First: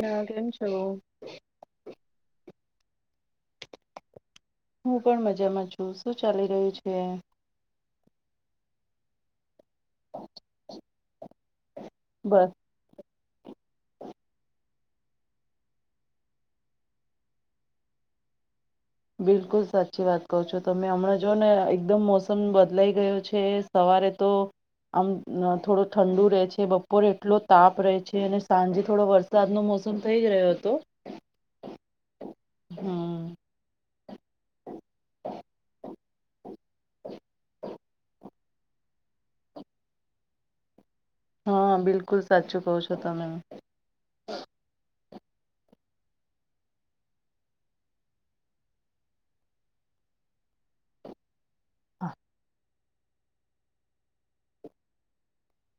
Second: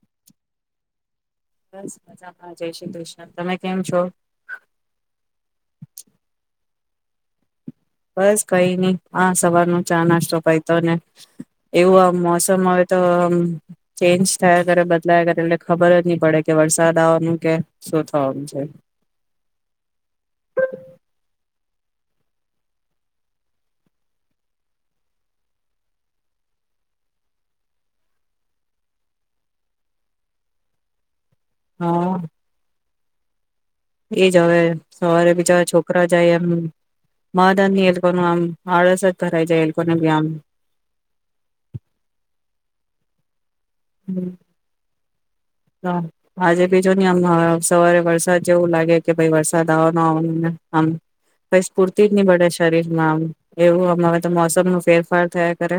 હા. કેમ છો? બસ મજામાં જય શ્રી કૃષ્ણ. તમે કેમ છો? હું પણ મજામાં છું શું ચાલી રહ્યું છે છે બસ કઈ ની આ સવાર નો ચા નાસ્તો પયતો ને એવું આમ બસ મોસમ આવે તો હમ ચેન્જ થાયા કરે બદલાયા કરે એટલે ખબર જ નહી પડે કે વરસાદ આવવાનું કે શું થવાનું છે બિલકુલ સાચી વાત કહો છો તમે હમણાં જોઓ ને એકદમ મોસમ બદલાઈ ગયો છે સવારે તો આમ થોડો ઠંડુ રહે છે બપોરે એટલો તાપ રહે છે અને સાંજે થોડો વરસાદનો મોસમ થઈ જ રહ્યો હતો હા હા એ જ હવે સવારે બીજા છોકરા જાય એમ [unintelligible] કોનું આમ આળસ જ ભરાઈ જાય આલોકો ને ભી આમ હા બિલકુલ સાચું કહો છો તમે આજે ભી જોની આમ સવારે વરસાદ જેવું લાગે કે ભાઈ વરસાદ આવવાનો આવવા આમ [unintelligible] પૂરતી [unintelligible] શરીર માં આમ એવું આમ હવે તો મોસમ નુ ફેરફાર થાયા કરે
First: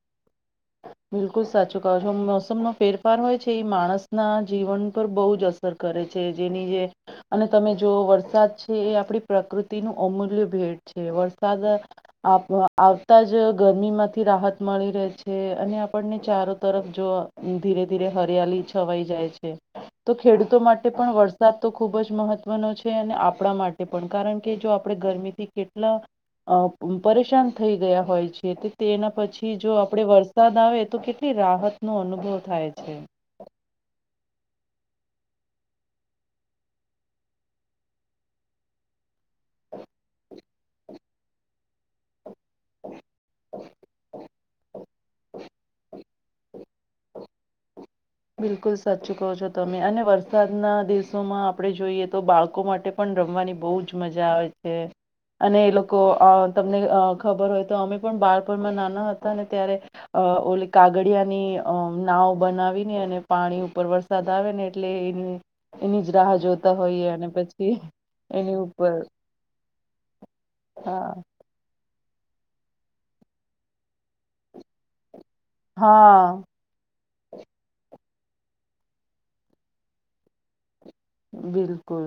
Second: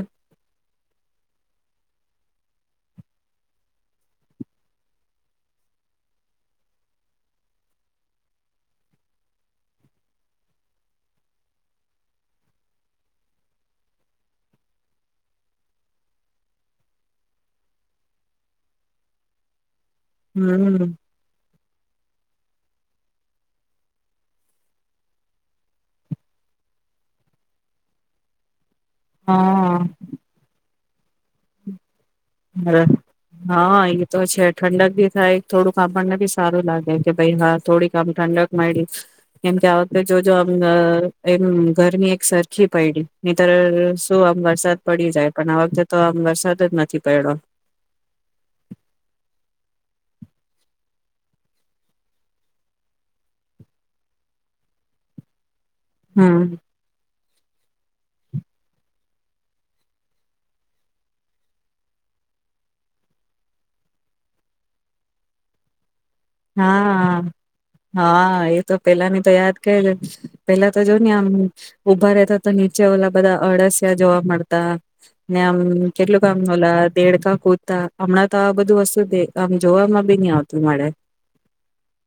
બિલકુલ સાચું કહો છો મોસમનો ફેરફાર હોય છે એ માણસના જીવન પર બોઉ જ અસર કરે છે જેની જે અને તમે જો વરસાદ છે એ આપણી પ્રકૃતિનું અમૂલ્ય ભેટ છે વરસાદ આવતા જ ગરમીમાંથી રાહત મળી રહે છે છે અને આપણને ચારો તરફ જો ધીરે ધીરે હરિયાલી છવાઈ જાય છે તો ખેડૂતો માટે હમ પણ વરસાદ તો ખૂબ જ મહત્વનો છે અને આપણા માટે પણ કારણ કે જો આપણે ગરમીથી કેટલા પરેશાન થઈ ગયા હોય છે તે તો તેના પછી જો વરસાદ આવે તો કેટલી રાહત નુ અનુભવ થાય છે હ હા એ તો છે ઠંડક ભી થાય થોડુંક આપણને ભી સારું લાગે કે ભાઈ હા થોડી કામ ઠંડક મયળી કેમ કે આ વખતે જોજો એમ ઘરમની એક સર સરખી પયડી નીયતર સુું આમ વર વરસાદ પડી જાય પણ આ વખતે તો આમ વરસાદ જ નથી પયડો બિલકુલ સાચી કહો છો તમે અને વરસાદના દિવસોમાં આપણે જોઈએ તો બાળકો માટે પણ રમવાની બો જ મજા આવે છે અને એ લોકો કો હમ અ તમને અ ખબર હોય તો અમે પણ બાળપણમાં નાના હતા ને ત્યારે ઓલી કાગડિયાની અ નાવ બનાવી અને પાણી ઉપર વરસાદ આવે ને એટલે એ એની રાહ જોતા હોઈએ હા અને પછી હા એની એ તો ઉપર પેલાની તો યાદ કે પેલા તો જોવ ને હા આમ ઉભા રહેતા તો નીચે ઓલા બધા અળસિયા જોવા મળતા ને આમ કેટલું હા કામ ઓલા દેડકા કૂતા હમણાં તો આ બધું વસ્તુ દે આમ જોમાં ભી ની આવતું મળે બિલકુલ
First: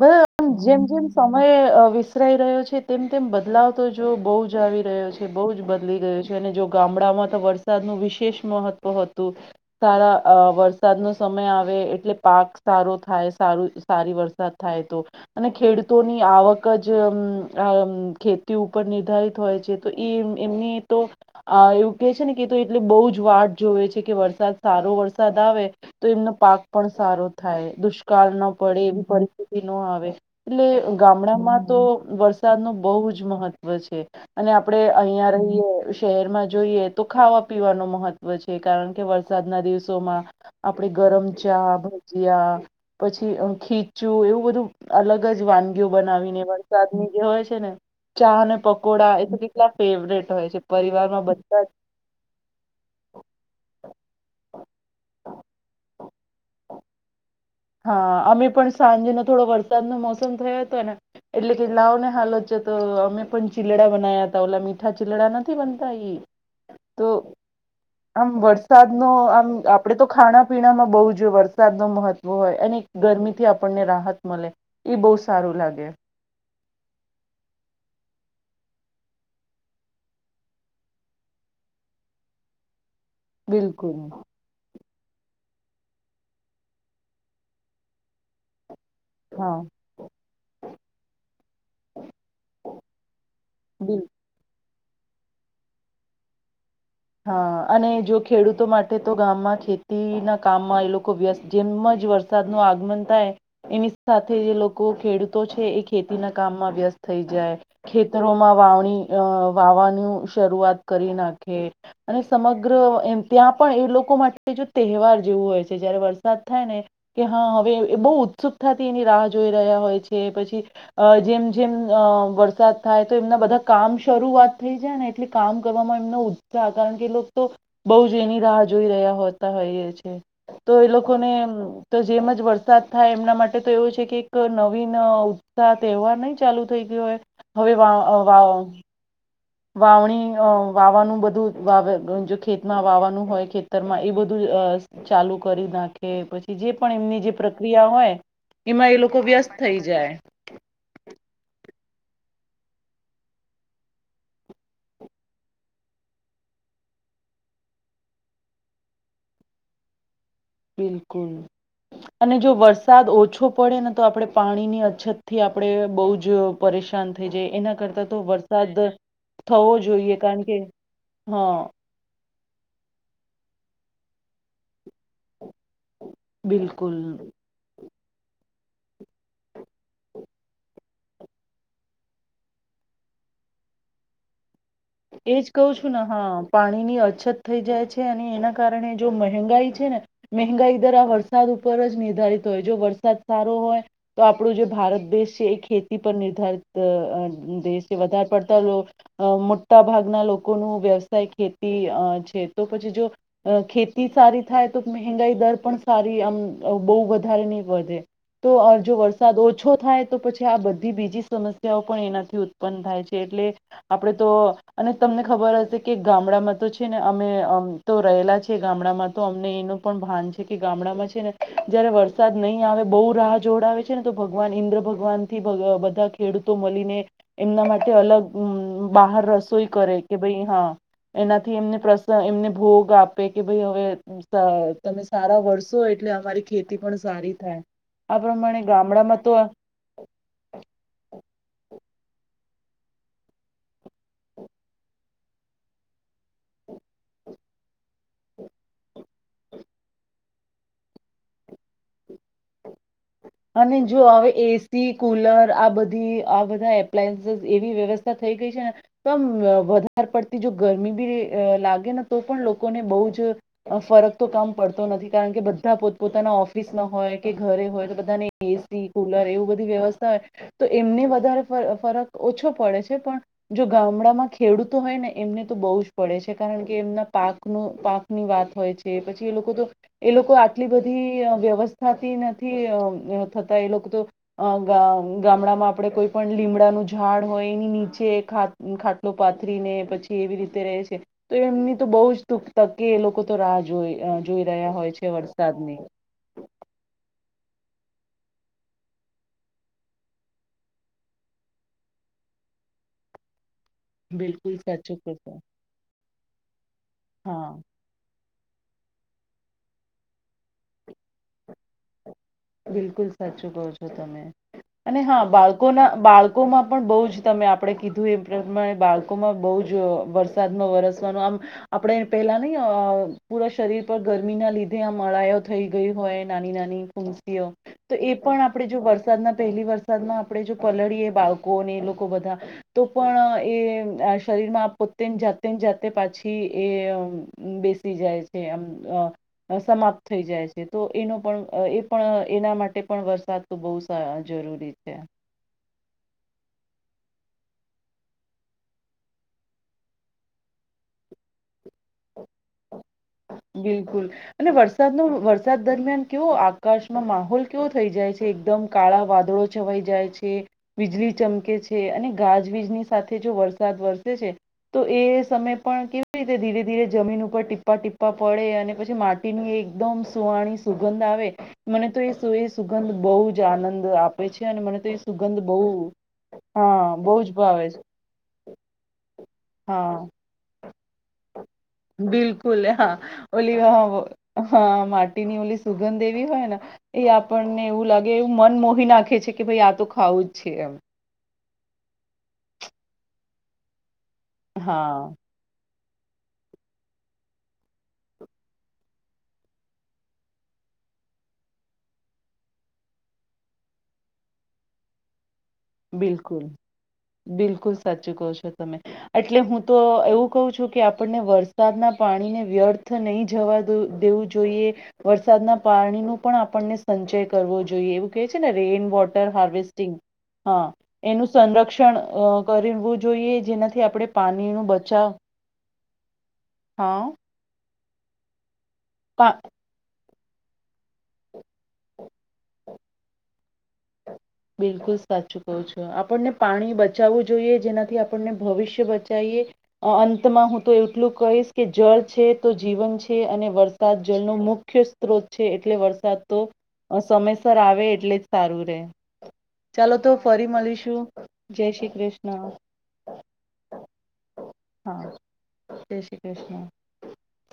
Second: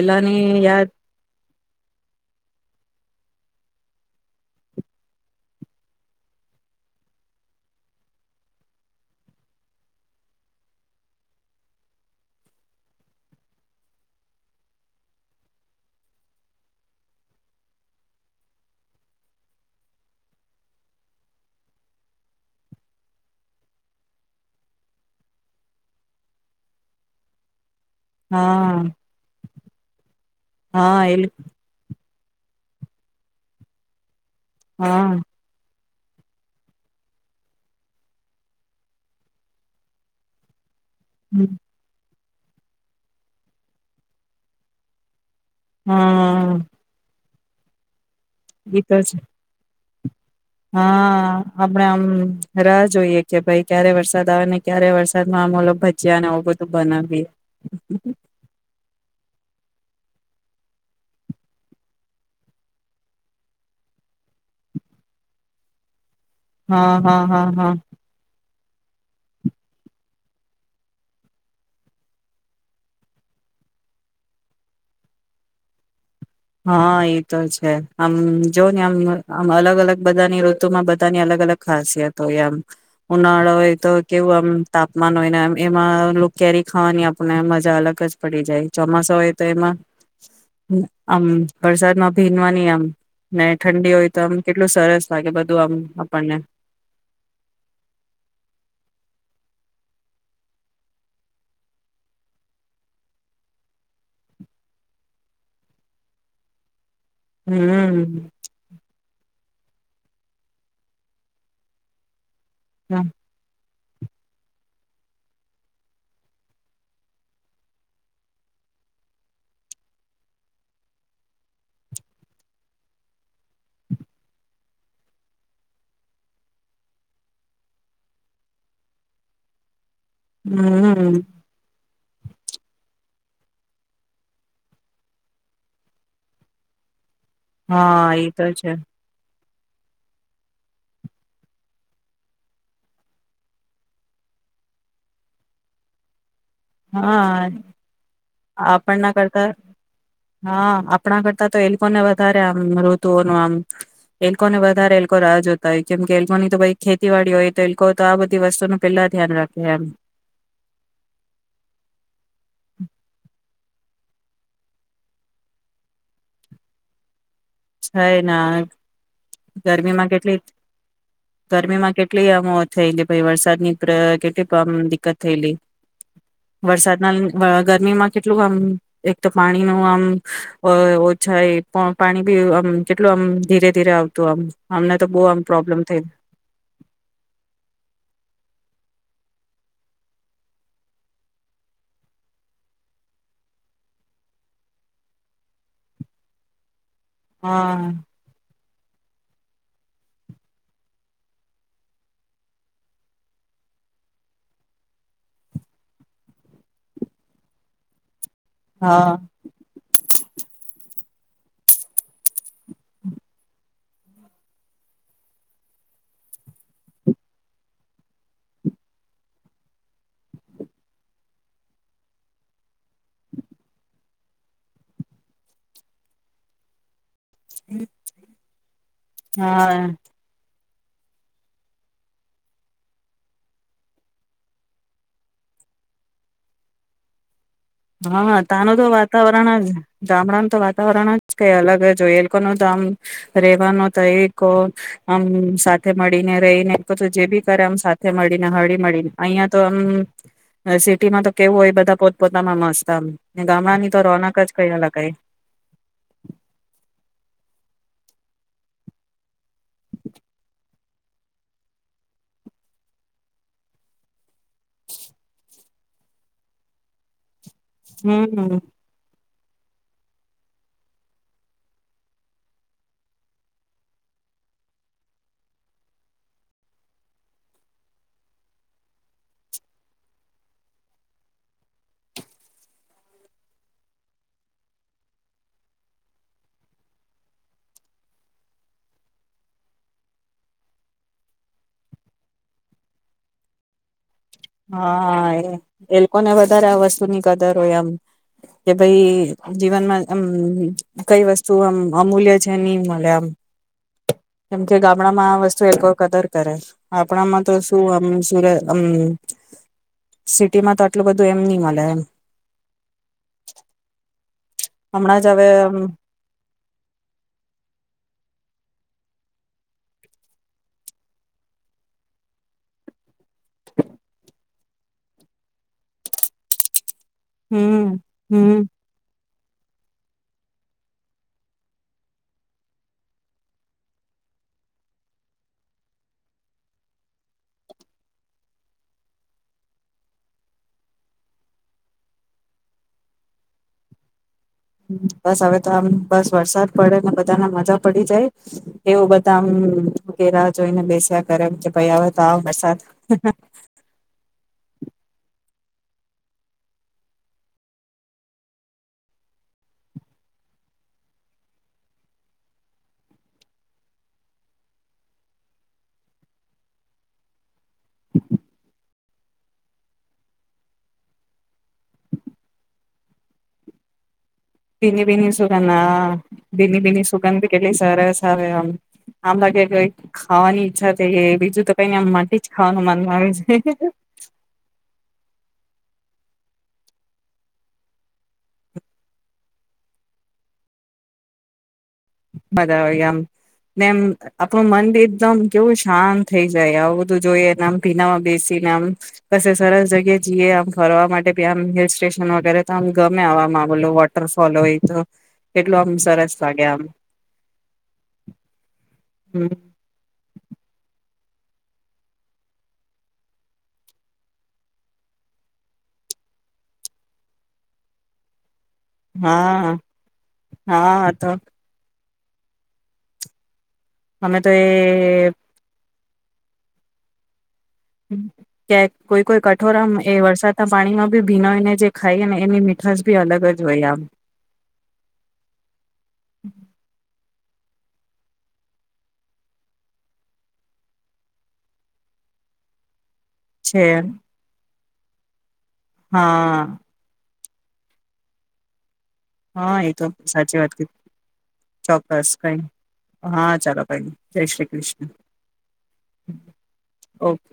બ જેમ યાદ જેમ સમય વિસરાઈ રહ્યો છે તેમ. તેમ બદલાવ તો જો બહુ જ આવી રહ્યો છે બહુ જ બદલી ગયો છે અને જો ગામડામાં તો વરસાદનું વિશેષ મહત્વ હતું સારા વરસાદનો સમય આવે એટલે પાક સારો થાય સારું સારી વરસાદ થાય તો અને ખેડૂતોની આવક જ ખેતી ઉપર નિર્ધારિત હોય છે તો એ એમની તો એવું કેહે છે ને કે એટલે બહુ જ વાટ જોવે છે કે વરસાદ સારો વરસાદ આવે તો એમનો પાક પણ સારો થાય. દુષ્કાળ ના પડે હા એવી પરિસ્થિતિ ન આવે એટલે હા એ ગામડામાં તો વ વરસાદ નું બહુ જ મહત્વ છે. અને આપડે હા અહિયાં રહીયએ શહેરમાં જોઈએ તો ખાવા પીવાનું મહત્વ છે કારણ કે વરસાદના દિવસોમાં આપડે ગરમ ચાહ પછી ખીચું એવું બધું અલગ જ વાનગીઓ બનાવીને હા વરસાદ ની જે હોય [unintelligible] ચા અને તો પકોડા છે એ કેલા ફેવરેટ. હોય છે પરિવારમાં હા બધા આપડ આમ રાહ જોઈએ કે ભાઈ ક્યારે વરસાદ આવે ને ક્યારે વરસાદમાં આમલો ભજ્યા ને આવું બધું તો બનાવીએ હા અમે પણ સાંજેનોો થોડો વર્ષ વરસાદ નો મોસમ થયો હતો ને એટલે કે લાવ ને હાલો ને તો અમે પણ ચીલડા બનાયા ત ઓલા મીઠા ચીલડા નથી બનતા. [inaudible] વરસાદ નો આમ આપડે તો ખાણા પીણામાં બહુ જોએ વરસાદ ન મહત્વ હોય અને ગરમીથી આપણને રાહત મળે એ બહુ સારું લાગે હા ઈ તો છે. આમ જોઓ ને આમ-આમ અલગ-અલગ બધાની ઋતુમાં બધાની અલગ-અલગ ખાસિયત હોય એમ. ઉનાળો હોય તો બિલકુલ કેવું આમ તાપમાન હોય ને આમ એમાં [unintelligible] કેરી ખાવાની આપણને મજા અલગ જ પડી જાય. ચોમાસો હોય તો હા એમાં વરસાદમાં ભીનવાની આમ, ને ઠંડી બિલકુલ હોય તો આમ કે એટલું સરસ લાગે બધું આમ આપણને. હા અને જો ખેડૂતો માટે તો ગામમાં ખેતીના કામમાં એ લોકો વ્યસ્ત જેમ જ વરસાદનું આગમન થાય એની સાથે એ લોકો ખેડૂતો છે એ ખેતીના કામમાં વ્યસ્ત થઈ જાય, હમ ખેતરોમાં વાવણી અહ વાવવાનું શરૂઆત કરી નાખે. અને સ સમગ્ર એમ ત્યાં પણ એ લોકો માટે જો તહેવાર જેવું હોય છે, જયારે વરસાદ થાય ને કે હા હવે બહુ ઉત્સુકતાથી એની રાહ જોઈ રહ્યા હોય છે, પછી અહ જેમ-જેમ અહ વરસાદ થાય તો એમના બધા કામ શરૂઆત થઈ જાય ને એટલે કામ કરવામાં એમનો ત્યાં કારણ કે લોકો તો બહુ જ એની રાહ જોઈ રહ્યા હોતા હોઈએ છ છે. તો એ લોકો હમ ને અમ્મ તો જેમ જ વરસાદ થાય એમના માટે તો એવું છે કે એક નવીન અહ ઉત્સાહ તહેવાર નહીં ચાલુ થઈ ગયો હોય. હવે વા હા અહ એ તો વા છે વાવણી અહ વાવવાનું બધું વાવે અહ જો ખેતમાં જે વાવવાનું હોય ખેતરમાં એ બધું અહ ચાલુ કરી નાખે પછી જે પણ એમની જે હા પ્રક્રિયા હોય એમાં એ આપણના લોકો કરતા, વ્યસ્ત થઈ જાય હા આપ આપણા કરતા તો એ લોકોને વધારે આમ ઋતુઓ નો આમ એલકો ને વધારે એલકો રાહ જોતા હોય કેમ કે એલકોની તો કાઈ ખેતીવાડી હોય તો એલોક તો આ બધી વસ્તુ નું પેલા ધ્યાન રાખે એમ. બિલકુલ અને જો વરસાદ ઓછો પડે ને તો આપણે પાણીની અછતથી આપણેે બહુ જ પરેશાન થઈ જાય એના છે કરતા તો ને વરસાદ થવો ગરમીમાં જોઈએ કેટલી કારણ કે હા ગરમીમાં કેટલી આમ મો થઈ કે ભઈ વરસાદ ની પ્ર કેટલી પમ દિકકત થયેલી. વરસાદ બિલકુલ ના અહ ગરમીમાં કેટલું આમ એક તો પાણી નું આમ અહ ઓછા એ પણ પાણી બી આમ કેટલું આમ ધીરે-ધીરે આવ તું આમ એજ કહું છું ને હા પાણી ની અછત થઈ જાય છે અને એના કારણે જો મહેંગાઈ છે, ને મહેંગાઈ દરા આ વરસાદ ઉપર જ નિર્ધારિત હોય, જો વરસાદ સારો હોય તો આપણું જે ભારત દેશ છે એ ખેતી પર નિર્ધારિત અહ અહ હા દેશથી વધારે પડતા લોક અહ મોટ ટા ભાગના લોકો નું વ્યવસાય ખેતી અહ છે. તો પછી જો અહ ખેતી સારી થાય તો મહેંગાઈ દર પણ સારી આમ બહુ વધારે નહી વધે. તો અહ જો હા વરસાદ ઓછો થાય તો પછી આ બધી બીજી સમસ્યાઓ પણ એનાથી ઉ ત્પન્ન થાય છે એટલે આપડે તો. અને તમને ખબર હશે કે ગામડામાં તો છે ને અમે અમ તો રહેલા છે ગામડામાં તો અમને એનું પણ ભાન છે કે ગામડામાં છે ને જયારે વરસાદ નહીં આવે બહુ રાહ જોડાવે છે ને તો ભગવાન ઈન્દ્ર ભગવાન થી બધા ખેડૂતો મલી ને. એમના માટે અલગ હમ બાહર સોઈ હા કરે કે ભાઈ હા. એનાથી એમને પ્રશ્ન એમને ભોગ આપે કે ભઈ હવે ત તમે સારા વરસો એટલે અમારી ખેતી પણ સારી થાય. આ હા તા પ્રમાણે નું તો ગામડામાં વાતાવરણ જ ગામડાનું તો વાતાવરણ જ કઈ અલગ જો એ લોકો ન તો આમ રેવાનું તો એક આમ સાથે મળીને રહીને એ જે બી કરે આમ સાથે મળીને હળી મળીન અહિયાં તો આમ સિટીમાં તો કેવું હોય બધા પોત પો તમા મસ્તમ. અને જો હવે એસી કુલર આ બધી આ બધા એપ્લાયન્સીસ એવી વ્યવસ તા થઈ ગઈ છે ને તો આમ વધારે પડતી જો ગરમી બી લાગે ને તો પણ લોકોને બઉ જ ફરક તો કમ પડતો નથી કારણ કે બધા પોત પોતાના ઓફિસમાં હોય કે ઘરે. બધા ને હમ એસી કુલર એવું. બધી વ્યવસ્થા હોય તો એમને વધારે ફરક ઓછો પડે છે પણ જો ગામડામાં ખેડૂતો હોય ને એમને તો બહુ જ પડે છે કારણ કે એમના પાકનું પાકની વાત હોય છે પછી એ લોકો તો એ લોકો આટલી બધી વ્યવસ્થાથી નથી અ થતા એ લોકો તો અ ગામડામાં આપડે કોઈ પણ લીમડાનું ઝાડ હોય એની નીચે ખાટલો પાથરીને પછી એવી રીતે રય છે તો એમની તો બવ જ તકે એ લોકો તો રાહ જોય. હા એ એ લોકો ને વધારે આ વસ્તુની કદરો હોય એમ કે ભાઈ જીવનમાં અમ કઈ વસ્તુ આમ અમૂલ્ય છે ની મલે આમ. બિલકુલ કેમ કે સાચું કહો ગામડામાં છો આ વસ્તુ એક કદર તરસ. આપણામાં તો હા શું આમ સુર હમ. સિટીમાં તો આટલું બધું એમ ની મલે એમ. બિલકુલ સાચું કહો છો તમે. અને હમણાં હા જ હવે બાળકોના બાળકોમાં પણ બઉ જ તમે આપડે કીધું એ બાળકોમાં બઉ જ વરસાદમાં વરસવાનું આમ આપણે પેલા નહી અ પૂરા શરીર પર ગરમી ના લીધે આમ અળાઈઓ થઈ ગઈ હોય નાની નાની. તી ઓ હમ તો એ પણ આપડે હમ જો વરસાદના પહેલી વરસાદમાં આપડે જો પલળીએ બાળકોને એ લોકો બધા તો પણ એ શરીરમાં પોતેને જાતે ને જાતે પાછી એ બેસી જાય છે એમ સમાપ્ત થઈ જાય છે તો એનો પણ એ પણ એના માટે પણ વરસાદ તો બહુ સા જરૂરી છે બસ હવે તો આમ બસ વરસાદ પડેને બધા ના મજા પડી જાય એવું બધા આમ કે રાહ જોઈને બેસ્યા કરે એમ કે ભાઈ આવે તો વરસાદ. બિલકુલ અને વરસાદ નો વર સાદ દરમિયાન કેવો આકાશમાં માહોલ કેવો થઈ જાય છે એકદમ કાળા વાદળો છવાઈ જાય છે વીજળી ચમકે છે અને ગાજવીજની સાથે જો વરસાદ વરસે છે તો એ સમયે પણ કેવી રીતે ધીરે ધીરે જમીન ઉપર ટીપા ટીપ. પા પડે અને પછી માટીની એકદમ સુહાણી સુગંધ આવે મને તો એ સુ એ સુગંધ બઉ જ આનંદ આપ ભીની ભીની સુગંધ હા ભીની હા ભીની બહુ જ સુગંધ બી ભાવે છે કેટલી સરસ આવે આમ. આમ લાગે કે હા ખાવાની છા બીજું તો કઈ આ માટેટી જ બિલકુલ ખાવાનું હા મનમાં આવે છે ઓલી હા વ હા સુગંધ દેવી હોય ને એ આપણને એવું લાગે એવું મન મોહી નાખે છે કે ભાઈ આ તો ખાવું જ છે એમ બદવ એમ મેનેમ આપણું મન હા એકદમ કેવું છે હા થઈ જાય આવું બધું જોઈએ એને આમ ભીનામાં બેસી ને આમ પછી સરસ જગ્યાએ જઈએ આમ ફરવા માટેી આમ હિલ સ્ટેશન વગેરે તો આમ ગમે આવા ગલો વોટરફોલ હોય તો કેટલું આમ સરસ બિલકુલ લાગ્યા આમ બિલકુલ સાચું કહો છો તમે એટલે હમ હું તો એવું કહું છું કે આપણને વરસાદના પાણીને વ્યર્થ નહી જવા દેવું જોઈએ વરસાદના પાણી ન પણ આપણને સંચય કરવો જોઈએ એવું કેહે છે ને રેઈઇન વોટર હા હાર્વેસ્ટિંગ હા એનું સંરક્ષણ કરવું જોઈએ જેનાથી થી આપણેે અમે પાણી તો એ ન બચાવ હા હમ ક્યા કોઈ પા કોઈ કઠોર આમ એ વરસાદના પાણીમાં ભી ભીનોઈને જે ખાઈ ને એની મીઠાશ ભી અલગ અ જ હોય આમ બિલકુલ સાચું કવ છું આપણને પાણી બચાવવું જોઈ જેનાથી આપણને ભવિષ્ય બચાવએ અંતમાં હું તો એટલું કહીશ કે જળ છે તો જીવન છે છે અને છે વરસાદ જલનો મુખ્ય રોચ છે એટલે વરસાદ તો હા સમય આવે એટલે જ સારું [inaudible] હા ચાલો એતો તો ફરી સાચી વાત ક મળીશું જય શ્રી ચોક્કસ કૃષ્ણ કઈ હા ચાલો ભાઈ જય શ્રી હા કૃષ્ણ જય શ્રી કૃષ્ણ ઓકે